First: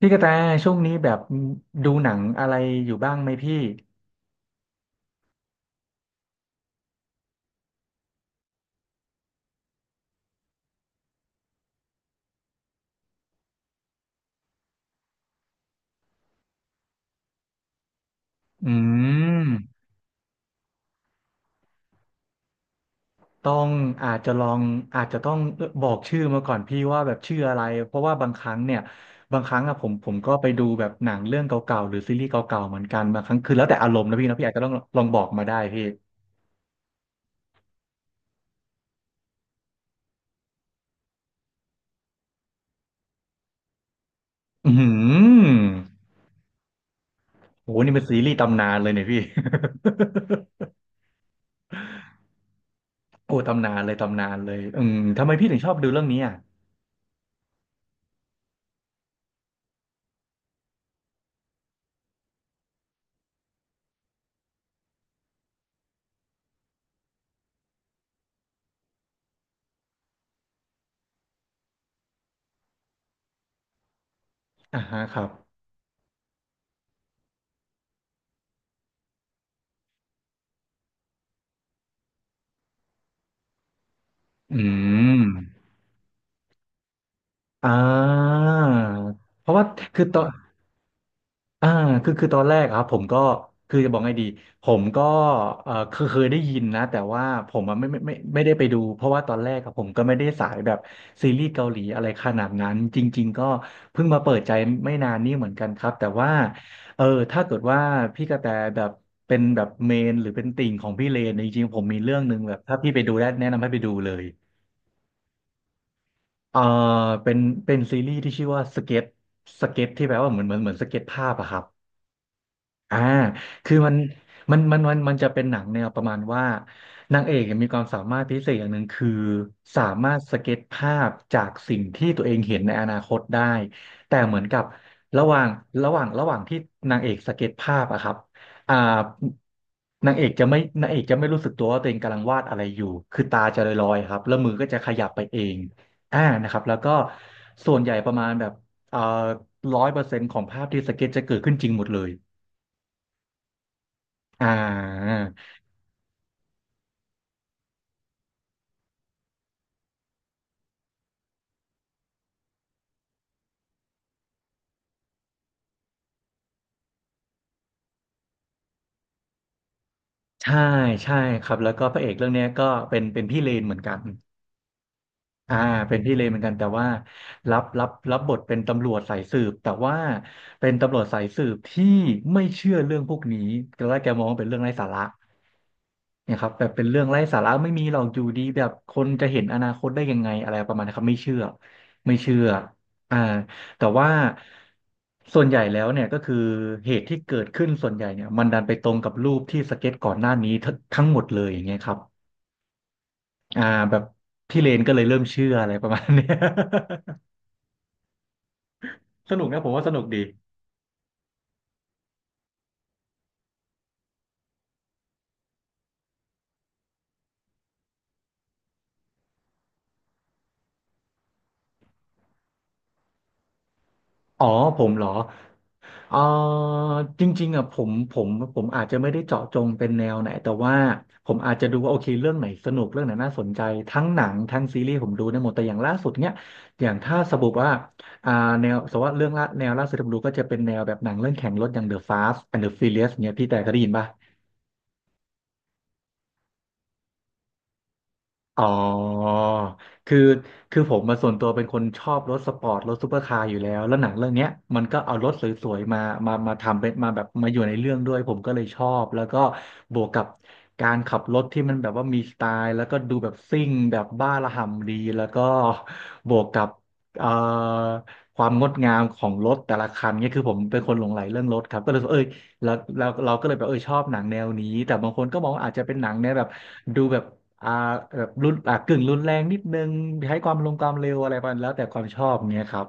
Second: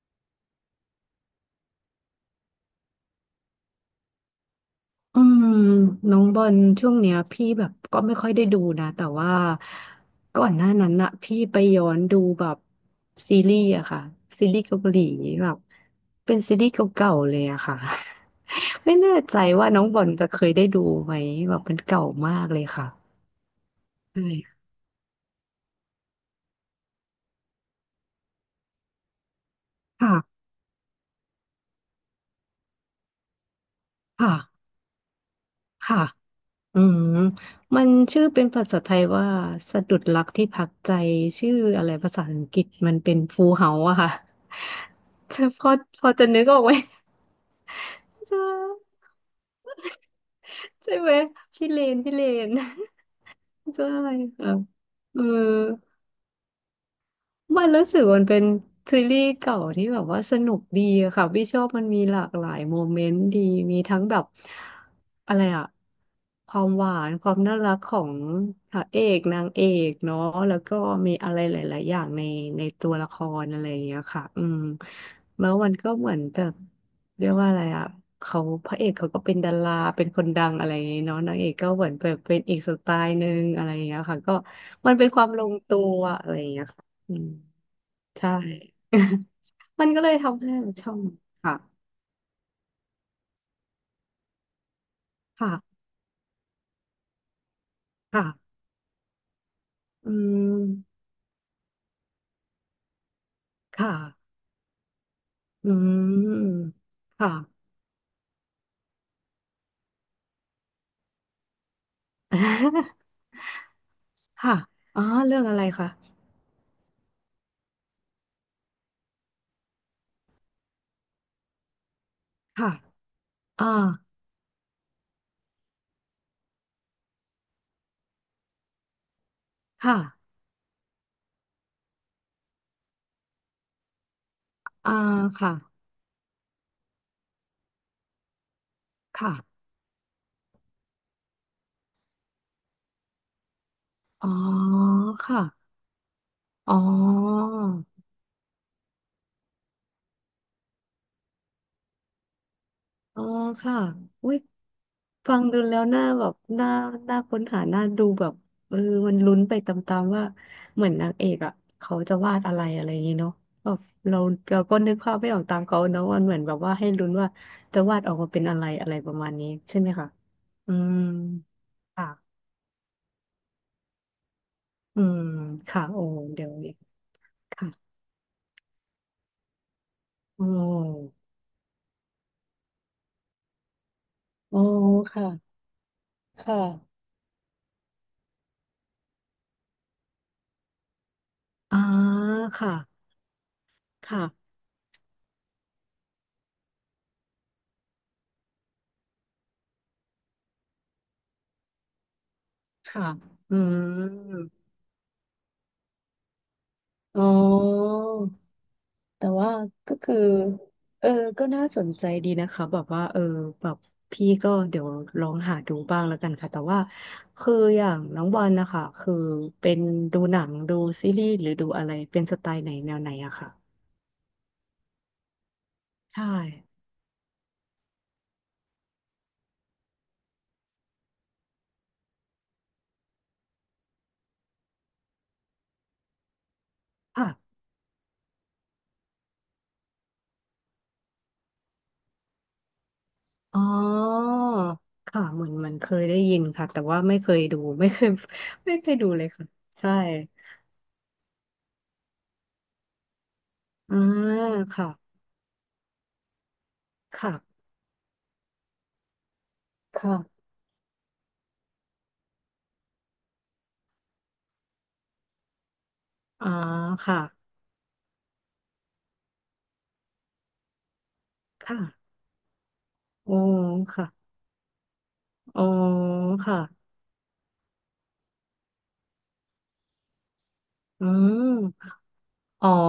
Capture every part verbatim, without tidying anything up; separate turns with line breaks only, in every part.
พี่กระแตช่วงนี้แบบดูหนังอะไรอยู่บ้างไหมพี่
อืมน้องบอลช่วงเนี้ยพี่แบบก็ไม่ค่อยได้ดูนะแต่ว่าก่อนหน้านั้นอะพี่ไปย้อนดูแบบซีรีส์อะค่ะซีรีส์เกาหลีแบบเป็นซีรีส์เก่าๆเลยอะค่ะ
อื
ไม่แน่ใจ
ม
ว่าน้องบอลจะเคยได้ดูไหมแบบมันเก่ามากเลยค่ะ
ต้องอา
ใช
จจะลอง
่
อาจจะต้องบอกชื่อมาก่อนพี่ว่าแบบชื่ออะไรเพราะว่าบางครั้งเนี่ยบางครั้งอะผมผ
ค่ะ
มก็ไปดูแบบหนังเรื่องเก่าๆหรือซีรีส์เก่าๆเหมือนกันบางครั้งคือแล้วแต่อารมณ์นะพี่
ค่ะ
นะพี่อาจจะต้องลองบอกมาได้พี่
ค่ะอืมมันชื่อเป็นภาษาไทยว่าสะดุดรักที่พักใจชื่ออะไรภาษาอังกฤษมันเป็นฟูลเฮาส์อะค่ะ
อื
จะพ
ม
อพอจะนึกออกไหม
โอ้โหนี่เป็นซีรีส์
จะ
ตำนานเลยเนี่ยพี่
ใช่ไหมพี่เลนพี่เลน
โอ้ตำนา น
ใช่
เลยตำนาน
ค่ะ
เลยอืม
เออ
ทำไมพี่ถึงชอบดูเรื่องนี้อ่ะ
มันรู้สึกมันเป็นซีรีส์เก่าที่แบบว่าสนุกดีอะค่ะพี่ชอบมันมีหลากหลายโมเมนต์ดีมีทั้งแบบอะไรอะความหวานความน่ารักของพระเอกนางเอกเนาะแล้วก็มีอะไรหลายๆอย่างในในตัวละครอะไรอย่างเงี้ยค่ะอืม
อ่าฮะครับ
แล้วมันก็เหมือนแบบเรียกว่าอะไรอะเขาพระเอกเขาก็เป็นดาราเป็นคนดังอะไรอย่างเงี้ยเนาะนางเอกก็เหมือนแบบเป็นอีกสไตล์หนึ่งอะไรอย่างเงี้ยค่ะก็
อื
มันเป็นค
ม
วามลงตัวอะไรอย่างเงี้ย อืม
อ่
ใช่
าเพราะว่า
มัน ก็
คือ
เลย
ตอน
ทำให้เราชอบค่ะ
อ่าคือคือตอนแรกอะครับผมก็คือจะบอกไงดีผมก็เออ
ค่ะ
เคยเคยได้ยินนะแต่ว่าผมอะไม่ไม่ไม่ไม่ได้
ค่ะ
ไปดูเพราะว่าตอนแรกอะผมก็
อื
ไม่ได้สายแบบ
ม
ซีรีส์เกาหลีอะไรขนาดนั้นจริงๆก็
ค่ะ
เพิ่งมาเปิดใจไม่นานนี่เหมือนกั
อื
นครับแต่ว่า
ม
เออ
ค่ะ
ถ้าเกิดว่าพี่กระแตแบบเป็นแบบเมนหรือเป็นติ่งของพี่เลนเนี่ยจริงๆผมมีเรื่องหนึ่งแบบถ้าพี่ไปดูได้แนะนำให้ไปดูเลย
ค่ะอ๋อเรื่องอะไรคะ
เอ่อเป็นเป็นซีรีส์ที่ชื่อว่าสเก็ตสเก็ตที่แปลว่าเหมือนเหมือนเหมือนสเก็ตภาพอะครับ
ค่ะ
อ่า
อ่า
คือมันมันมันมันมันจะเป็นหนังแนวประมาณว่านางเอกเนี่ยมีความสามารถพิเศษอย่างหนึ่งคือสา
ค่ะ
มารถสเก็ตภาพจากสิ่งที่ตัวเองเห็นในอนาคตได้แต่เหมือนกับ
อ่า
ระหว่าง
ค่ะ
ระหว่างระหว่างที่นางเอกสเก็ตภาพอะครับอ่า
ค่ะ
นางเอกจะไม่นางเอกจะไม่รู้สึกตัวว่าตัวเองกำลังวาดอะไรอยู่คือตาจะลอยๆครับ
อ๋อ
แล้วมือก็จะขยับไปเอ
ค่ะ
งอ่านะครับ
อ๋
แล้
อ
วก็ส่วนใหญ่ประมาณแบบเอ่อร้อยเปอร์เซ็นต์ของภาพที่สเก็ตจะเกิดขึ้นจริงหมดเลย
อ๋อค่ะอุ้ย
อ่า
ฟังดูแล้วน่าแบบน่าน่าค้นหาน่าดูแบบเออมันลุ้นไปตามๆว่าเหมือนนางเอกอ่ะเขาจะวาดอะไรอะไรอย่างงี้เนาะแบบเราเราก็นึกภาพไม่ออกตามเขาเนาะมันเหมือนแบบว่าให้ลุ้นว่าจะวาดออกมาเป็นอะไรอะไรประมาณนี้ใช่ไหมคะ
ใช่
อืม
ใช่ครับแล้วก็พระเอ
ค่ะ
กเรื่องเนี้ยก็เป็นเป็นพี่เลนเหมือนกัน
อืม
อ่า
ค่ะ
เป็น
โอ้
พี่เลนเหมือน
เดี๋ย
กั
ว
นแต่
นี้
ว่ารับรั
ค่ะ
บรับบทเป็นตำรวจสายสืบแต่ว่า
โอ้
เป็นตำรวจสายสืบที่ไม่เชื่อเรื่องพวกนี้ตอนแรกแกมองว่าเป็นเรื่
โอ้
องไร้สาระ
ค่ะ
เนี่ยค
ค
รับแบบเป็น
่ะ
เรื่องไร้สาระไม่มีหรอกอยู่ดีแบบคนจะเห็นอนาคตได้ยังไงอะไรประมาณนี้ครับไม่เชื่อ
อ่า
ไม่เชื่อ
ค่ะ
อ่าแต่ว่า
ค่ะ
ส่วนใหญ่แล้วเนี่ยก็คือเหตุที่เกิดขึ้นส่วนใหญ่เนี่ยมันดันไปตรงกับรูปที่สเก็ตก่อนหน้านี้ทั้งทั้งหมดเลยอย่างเงี้ยครับ
ค่ะอื
อ่าแบบ
ม
พี่เลนก็เลยเริ่มเชื่ออะไรประมาณเนี้ย
อ๋อ แต่
สนุก
ว่า
นะผมว่าส
ก็
นุก
คือ
ดี
เออก็น่าสนใจดีนะคะแบบว่าเออแบบพี่ก็เดี๋ยวลองหาดูบ้างแล้วกันค่ะแต่ว่าคืออย่างน้องวันนะคะคือเป็นดูหนังดูซีรีส์หรือดูอะไรเป็นสไตล์ไหนแนวไหนอะค่ะ
อ๋อผมเหรอ เอ่
ใช่
อจริงๆอ่ะผมผมผมอาจจะไม่ได้เจาะจงเป็นแนวไหนแต่ว่าผมอาจจะดูว่าโอเคเรื่องไหนสนุกเรื่องไหนน่าสนใจทั้งหนังทั้งซีรีส์ผมดูได้หมดแต่อย่างล่าสุดเนี้ยอย่างถ้า
ค่ะ
สมมติว่าอ่าแนวสมมติว่าเรื่องละแนวล่าสุดที่ผมดูก็จะเป็นแนวแบบหนังเรื่องแข่งรถอย่าง The Fast and the Furious เนี้ยพี่แต่
อ๋
เคยได้ยินป่ะ
อค่ะเหมือนมันเคยได้ยินค่ะแต่ว่าไม่เคยดูไม่เคย
อ๋อ
ไม่เคยดูเลยค่ะใช่
คือคือผมมาส่วนตัวเป็นคนชอบรถสปอร์ตรถซูเปอร์คาร์อยู่แล้วแล้
อ่า
วหนังเรื่องเนี้ยมัน
ค่ะ
ก็เอารถสวยๆมามามาทำเป็นมาแบบมาอ
ค่ะ
ยู่ในเรื่องด้วยผมก็เลยชอบแล้วก็บ
ค
วกกับ
่ะ
การขับรถที่มันแบบว่ามีสไตล์แล้วก็ดูแบบซิ่งแบบบ้าระห่ำดีแล้วก็บวก
อ่า
กับ
ค่ะ
เอ่อความงดงามของรถแต่ละคันเนี่ยคือผมเป็นคนหลงใหลเรื่องรถครับก็เลยรู้สึก
ค่ะ
เอ้ยแล้วเราเรา
โอ้
ก็เลยแบบเออชอบหนัง
ค่ะ
แนวนี้แต่บางคนก็มอง
อ๋
ว่า
อ
อาจจะเป็นหนังแนวแบบ
ค่ะ
ดูแบบ อ่าแบบรุนอ่ากึ่งรุนแรงนิดนึงใช้ความลงความ
อื
เร็วอะไรไปแล้วแต่
ม
ความชอบเนี้ย
อ๋อ
ครับ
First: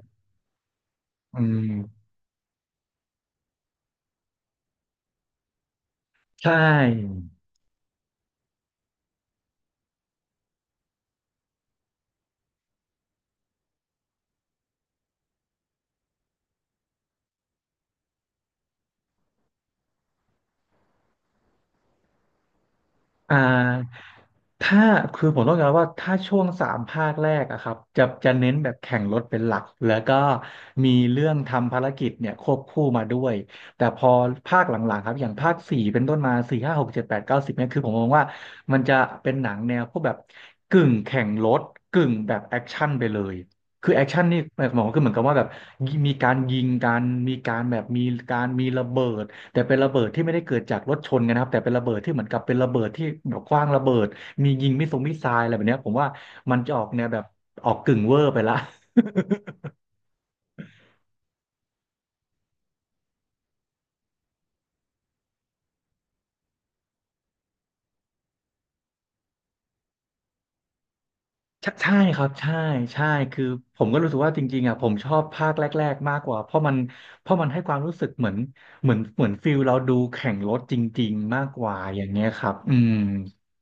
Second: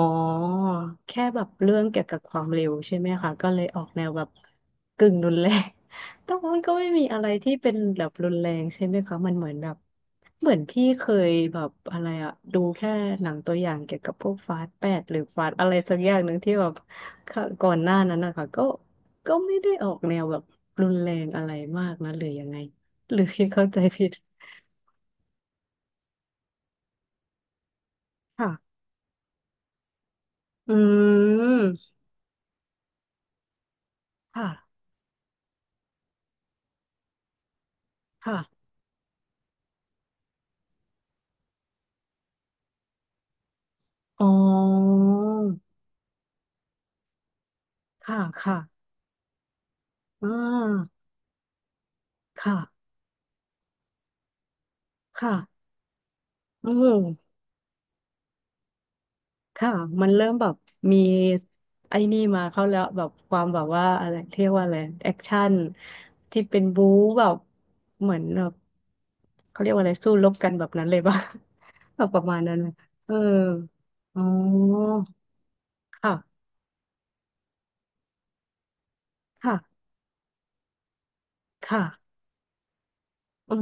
แค่
อื
แบบเรื่องเกี่ยว
ม
กับความเร็วใช่ไหมคะ ก็เลยออกแนวแบบกึ่งรุนแรง แต่ว่า
ใช่
มันก็ไม่มีอะไรที่เป็นแบบรุนแรงใช่ไหมคะมันเหมือนแบบเหมือนพี่เคยแบบอะไรอะดูแค่หนังตัวอย่างเกี่ยวกับพวกฟาสต์แปดหรือฟาสต์อะไรสักอย่างหนึ่งที่แบบค่ะก่อนหน้านั้นนะคะก็ก็ไม่ได้ออกแนวแบบรุนแรงอะไรมากนะหรือยังไงหรือ
อ่
พี่เข้าใจ
า
ผิด
ถ้าคือผมต้องการว่าถ้าช่วงสามภาคแรกอะครับจะจะเน้นแบบ
ค่ะ
แข่งรถเป็นหลักแล้วก็
อื
มีเรื่องทำภาร
ม
กิจเนี่ยควบคู่มาด้วยแต่พอภาคห
ค่ะ
ลังๆครับอย่างภาคสี่เป็นต้นมาสี่ห้าหกเจ็ดแปดเก้าสิบเนี่ยคือผมมองว่า
ค่ะ
มันจะเป็นหนังแนวพวกแบบกึ่งแข่งรถกึ่งแบบแอคชั่นไปเลยคือแอคชั่น
อ๋อ
นี่หมายความว่าคือเหมือนกับว่าแบบมีการยิงกันมีการแบบมี
ค่ะ
การ
ค่ะ
มีระเบิดแต่เป็นระเบิดที่
อ่
ไม่ได้เกิดจากร
า
ถชนกันนะครับแต่เป็นระเบิดที่เหมือนกับเป็
ค่ะ
นระเบิดที่แบบขว้างระเบิด มียิงมิสซงมิสไซ
ค่ะ
ล์อะไรแบบเนี้ยผมว่ามัน
อื
จะออกแนวแบบ
ม
ออกกึ่งเวอร์ไปละ
ค่ะ มันเริ่มแบบมีไอ้นี่มาเข้าแล้วแบบความแบบว่าอะไรเรียกว่าอะไรแอคชั่นที่เป็นบู๊แบบเหมือนแบบเขาเรียกว่าอะไรสู้รบกันแบบนั้นเลยป่ะ
ใช่ใช่
แบบป
ครั
ระ
บ
มาณ
ใช่
นั้นเลย
ใช่
เออ
คือผมก็รู้สึก
อ๋
ว่าจริงๆอ่ะผ
อ
มชอบภาคแรกๆ
ค่ะ
มากกว่าเพราะมันเพราะมันให้ความรู้สึกเหมือนเหมือนเหมือนฟิ
ค่ะ
ลเราดูแข่งรถจริงๆมากกว่า
ค่ะ
อย่างเงี้ยครับอืม
เออ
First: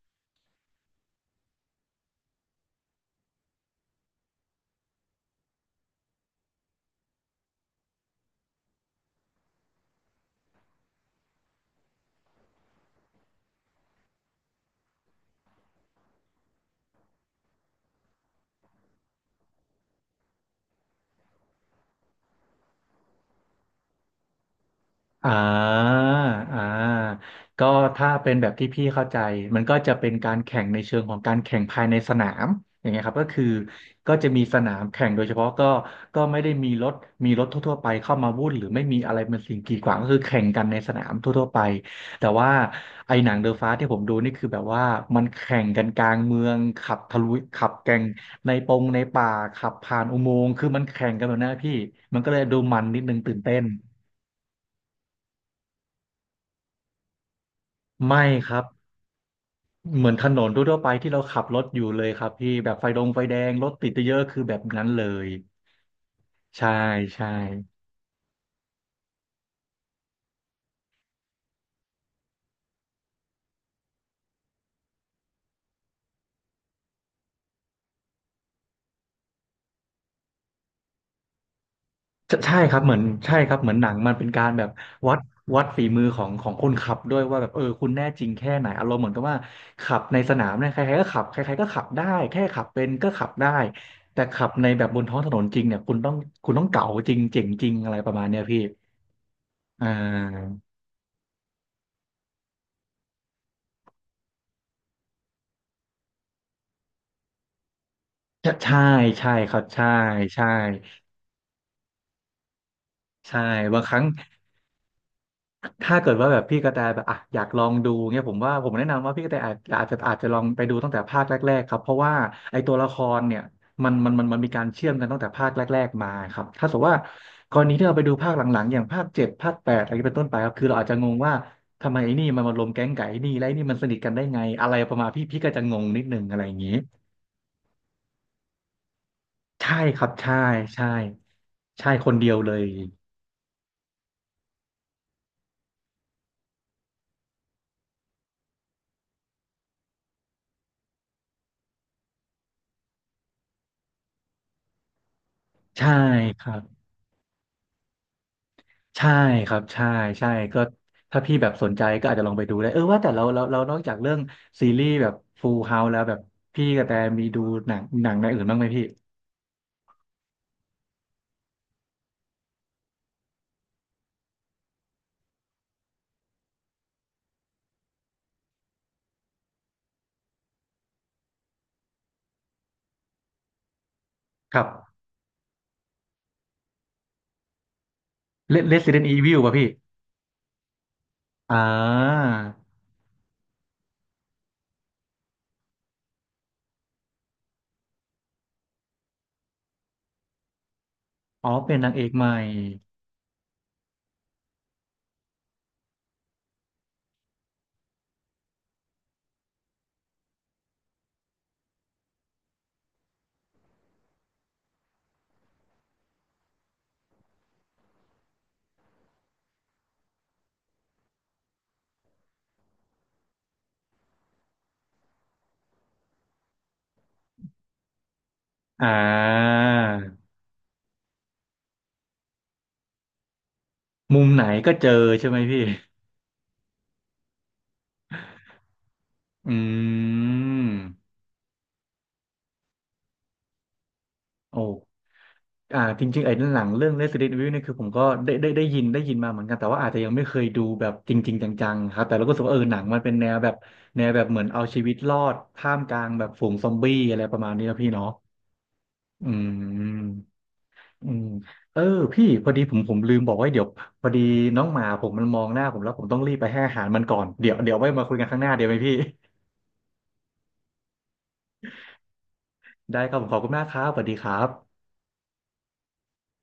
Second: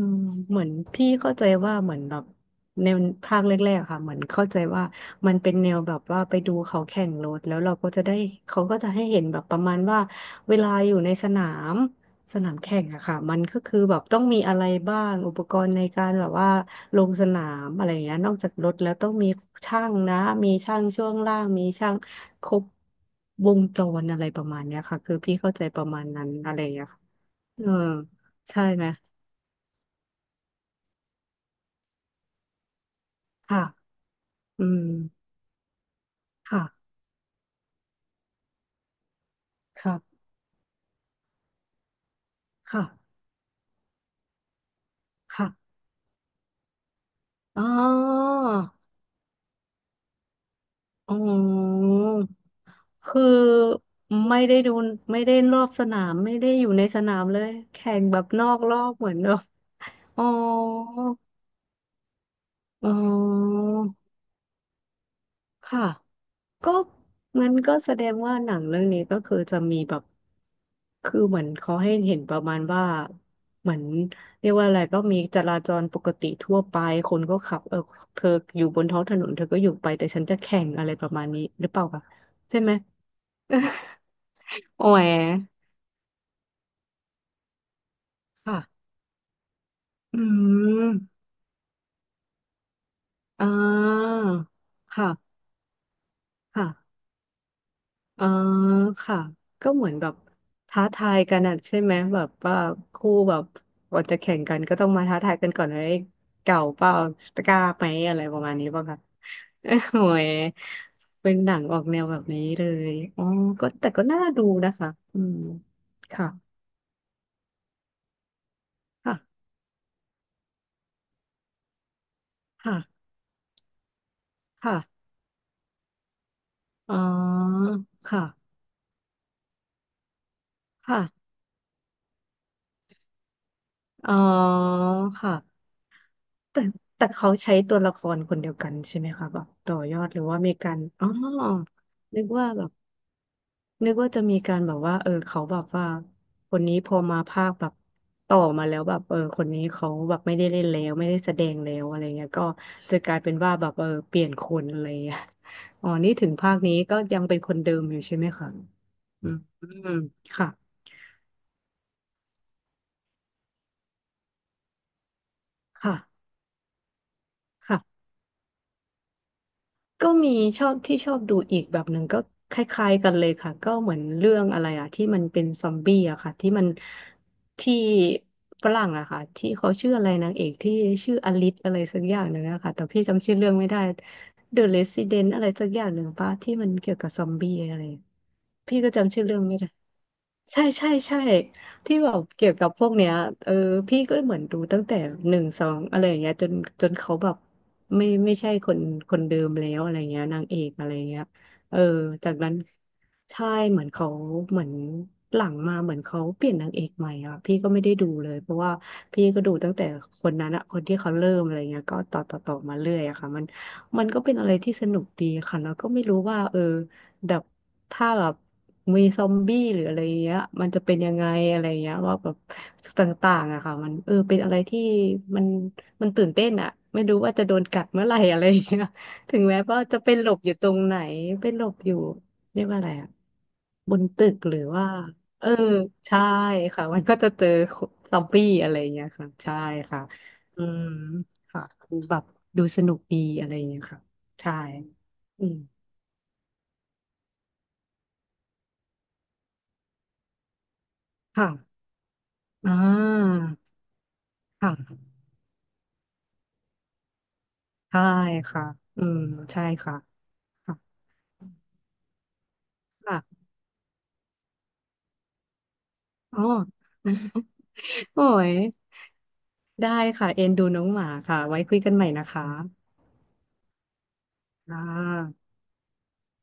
เหมือนพี่เข้าใจว่าเหมือนแบบแนวภาคแรกๆอะค่ะเหมือนเข้าใจว่ามันเป็นแนวแบบว่าไปดูเขาแข่งรถแล้วเราก็จะได้เขาก็จะให้เห็นแบบประมาณว่าเวลาอยู่ในสนามสนามแข่งอะค่ะมันก็คือแบบต้องมีอะไรบ้างอุปกรณ์ในการแบบว่าลงสนามอะไรอย่างเงี้ยนอกจากรถแล้วต้องมีช่างนะมีช่างช่วงล่างมีช่างครบวงจรอะไรประมาณเนี้ยค่ะคือ
อ่า
พี่เข้าใจประมาณนั้นอะไร
อ่
อย่างเงี้ยค่ะ
า
เอ
ก็
อ
ถ้าเป็นแบบ
ใช่
ที่พี่
ไหม
เข้าใจ มันก็จะเป็นการแข่งในเชิงของการแข่งภายในสนาม อย่างเงี้ยครับก็คือ
ค่ะ
ก็จะมีส
อื
นา
ม
มแข่งโดยเฉพาะก็ก็ไม่ได้มีร
ค่ะ
ถมีรถทั่วๆไปเข้ามาวุ่นหรือไม่มีอะไรเป็นสิ่งกีด
ค
ข
รั
วางก็คือ
บ
แข่งกันในสนามทั่วๆไป แต่ว่า
ค่ะ
ไอ้หนังเดอะฟาสที่ผมดูนี่คือแบบว่ามันแข่ง
ค่ะ
กันกลางเมืองขับทะลุ
อ๋อ
ขับแก่งในปงในป่าขับผ่านอุโมงค์คือมันแข่ง
อ๋
กันแบบนั้นนะพี่
อ
มันก็เลยดูมันนิดนึง
คือ
ตื่นเต้น
ไม่ได้ดูไม่ได้รอบสนาม ไม่ได้อยู่ในสนามเลย แข่งแบ
ไม่
บนอ
ครั
ก
บ
รอบเหมือนแบบ
เหมือน
อ๋
ถ
อ
นนทั่วๆไปที่เราขับรถอยู่เลยครับพี่แบบไฟ
อ๋
ดงไฟแดง
อ
รถติดเยอะๆคือแบบนั้นเลย
ค่ะ
ใช่
ก็
ใช่
มันก็แสดงว่าหนังเรื่องนี้ก็คือจะมีแบบคือเหมือนเขาให้เห็นประมาณว่าเหมือนเรียกว่าอะไรก็มีจราจรปกติทั่วไปคนก็ขับเออเธออยู่บนท้องถนนเธอก็อยู่ไปแต่ฉันจะแข่งอะไรประมาณนี้หรือเปล่าคะ
ใช่ใช่
ใช่ไห
ค
ม
รับเหมือนใช่ครับเหมือนหนังมันเป็นการแบบ
โอ้ย
วัดวัดฝีมือของของคนขับด้วยว่าแบบเออคุณแน่จริงแค่ไหนอา
ค่ะ
รมณ์เหมือนกับว่าขับใน
อื
สนามเนี่ยใค
ม
รๆก็ขับใครๆก็ขับได้แค่ขับเป็นก็ขับ
อ่
ได้
า
แต่ขับในแบบบนท้องถ
ค่ะ
นนจริงเนี่ยคุณต้องคุณต้องเก๋า
ค่ะ
จริงเจ๋งจริงอะไรประมา
อ่า
ณเนี้ยพี่
ค่ะก็
อ่
เหมือนแบบ
า
ท้าทายกันอ่ะใช่ไหมแบบว่าคู่แบบก่อนจะแข่งกันก็ต้องมาท้าทายกันก่อนเลยเก่าเปล่ากล้าไหมอะไรประ
ใช่
มาณนี้
ใช่
ป่ะคะ
ใช่ครับใช่
โอ้ย
ใช่
เป็นหนังออกแนวแบบนี้เลยอ๋อ
ใช่
ก็
บาง
แต่
ครั้
ก็
ง
น่าดูนะคะอืม
ถ้าเกิด
ค่ะ
ว่าแบบพี่กระแตแบบอ่ะอยากลองดูเงี้ยผมว่าผมแนะนำว่า
ค่ะ
พี่กระแตอาจอาจจะอาจจะลองไปดูตั้งแต่ภาคแรกๆครับเพราะว่าไอ้ตั
ค่ะ
วละครเนี่ยมันมันมันมันมีการ
ค่ะ
เชื่อมกันตั้งแต่ภาคแรกๆมาครับถ้าสมมติ
อ๋อ
ว่ากรณีที่เราไปดูภาคห
ค่ะ
ลังๆอย่างภาคเจ็ดภาคแปดอะไรเป็นต้นไปครับคือเราอาจจะ
ค่ะ
งงว่าทำไมไอ้นี่มันมารวมแก๊งไก่ไอ้นี่แล้วไอ้นี่มันสนิทกั
อ๋
น
อ
ได้ไงอะไรประมาณพี่พี่ก็จะ
ค่ะ
งงนิดนึงอะไรอย่าง
แต่
นี้
แต่เขาใช้ตัวละครคนเดียวกันใช่ไหมคะแบบ
ใช่
ต่อย
ค
อ
รั
ด
บ
หรือ
ใช่
ว่ามีการ
ใช่
อ๋อ
ใช่คน
นึก
เดียว
ว่า
เล
แบ
ย
บนึกว่าจะมีการแบบว่าเออเขาแบบว่าคนนี้พอมาภาคแบบต่อมาแล้วแบบเออคนนี้เขาแบบไม่ได้เล่นแล้วไม่ได้แสดงแล้วอะไรเงี้ยก็จะกลายเป็นว่าแบบเออเปลี่ยนคนอะไรเงี้ยอ๋
ใช่
อนี่ถึง
ค
ภา
รั
ค
บ
นี้ก็ยังเป็นคนเดิมอยู่ใช่ไหมคะ
ใช่
อืม
ครับ
อื
ใช่
ม
ใช่
ค่ะ
ก็ถ้าพี่แบบสนใจก็อาจจะลองไปดูได้เออว่าแต่เราเราเรานอกจากเรื่องซีรีส์แบบ Full House
ค่ะ
แล้วแบบพี่กระแตมีดูหนัง
ค่ะ
หนังในอื่นบ้างไหมพี่
ก็มีชอบที่ชอบดูอีกแบบหนึ่งก็คล้ายๆกันเลยค่ะก็เหมือนเรื่องอะไรอะที่มันเป็นซอมบี้อะค่ะที่มันที่ฝรั่งอะค่ะที่เขาชื่ออะไรนางเอกที่ชื่ออลิซอะไรสักอย่างหนึ่งอะค่ะแต่พี่จำชื่อเรื่องไม่ได้
ค
The
รับ
Resident อะไรสักอย่างหนึ่งปะที่มันเกี่ยวกับซอมบี้อะไร
Re-
พี่ก็
Resident
จำชื่อเรื่
Evil
อง
ป่ะ
ไม่
พี่
ได้ ใช่ใช่ใช่
อ่
ที่แบบ
า
เกี่ยวกับพวกเนี้ยเออพี่ก็เหมือนดูตั้งแต่หนึ่งสองอะไรอย่างเงี้ยจนจนเขาแบบไม่ไม่ใช่คนคนเดิมแล้วอะไรเงี้ยนางเอกอะไรเงี้ย
อ๋อเป็
เอ
น
อ
นางเอกให
จา
ม่
กนั้นใช่เหมือนเขาเหมือนหลังมาเหมือนเขาเปลี่ยนนางเอกใหม่อ่ะพี่ก็ไม่ได้ดูเลยเพราะว่าพี่ก็ดูตั้งแต่คนนั้นอะคนที่เขาเริ่มอะไรเงี้ยก็ต่อต่อต่อมาเรื่อยอะค่ะมันมันก็เป็นอะไรที่สนุกดีค่ะแล้วก็ไม่รู้ว่าเออ แบบถ้าแบบมีซอมบี้หรืออะไรเงี้ยมันจะเป็นยังไงอะไรเงี้ยว่าแบบต่างๆอะค่ะมันเออเป็นอะไรที่มันมันตื่นเต้นอะไม่รู้ว่าจะโดนกัดเมื่อไหร่อะไรเงี้ย
อ่
ถึง
า
แม้ว่าจะเป็นหลบอยู่ตรงไหนเป็นหลบอยู่เรียกว่าอะไรอะบน
มุ
ตึ
ม
ก
ไหน
หรือ
ก็เจ
ว่า
อใช่ไหม
เออ
พี่
ใช่ค่ะมันก็จะเจอซอมบี้อะไรเงี้ยค่ะ
อื
ใช่ค่ะอืม
ม
ค่ะคือแบบดูสนุกดีอะไรเงี้ยค่ะใช่
โอ
อืม
อ่าจริงๆไอ้หนังเรื่อง Resident Evil เนี่ยคือผมก็ได้ได้ได้ยินได้ยินมาเหมือนกันแต่ว่าอาจจะยังไม่เคยดูแบบจริงๆจ
ค่ะ
ังๆครับแต่เราก็รู้สึกว่าเออ
อ่
หนังมันเป็นแนว
า
แบบแนวแบบเหมือนเอา
ค
ชีวิตร
่ะ
อดท่ามกลางแบบฝูงซอมบี้อะไรประมาณนี้นะพี่
ใช่
เนาะ
ค่ะ อืม
อื
ใช่ค่ะ
ม
ค่ะ
อืมเออพี่พอดีผมผมลืมบอก
ค่ะ
ไว่าเดี๋ยวพอดีน้องหมาผมมันมองหน้าผมแล้วผมต้องรีบ
อ๋อ
ไปให้อาหารมันก่อน เดี๋ยวเดี๋ยวไว้มาคุย
โอ้
กันข้างหน้า
ย
เดี๋ยวไหมพี่
ได้ค่ะ เอ็นดูน้องหมาค่ะ ไว้คุยกันใหม่นะคะ
ได้ครับผมขอบคุณมากครับสวัสดีครั
อ่
บ
า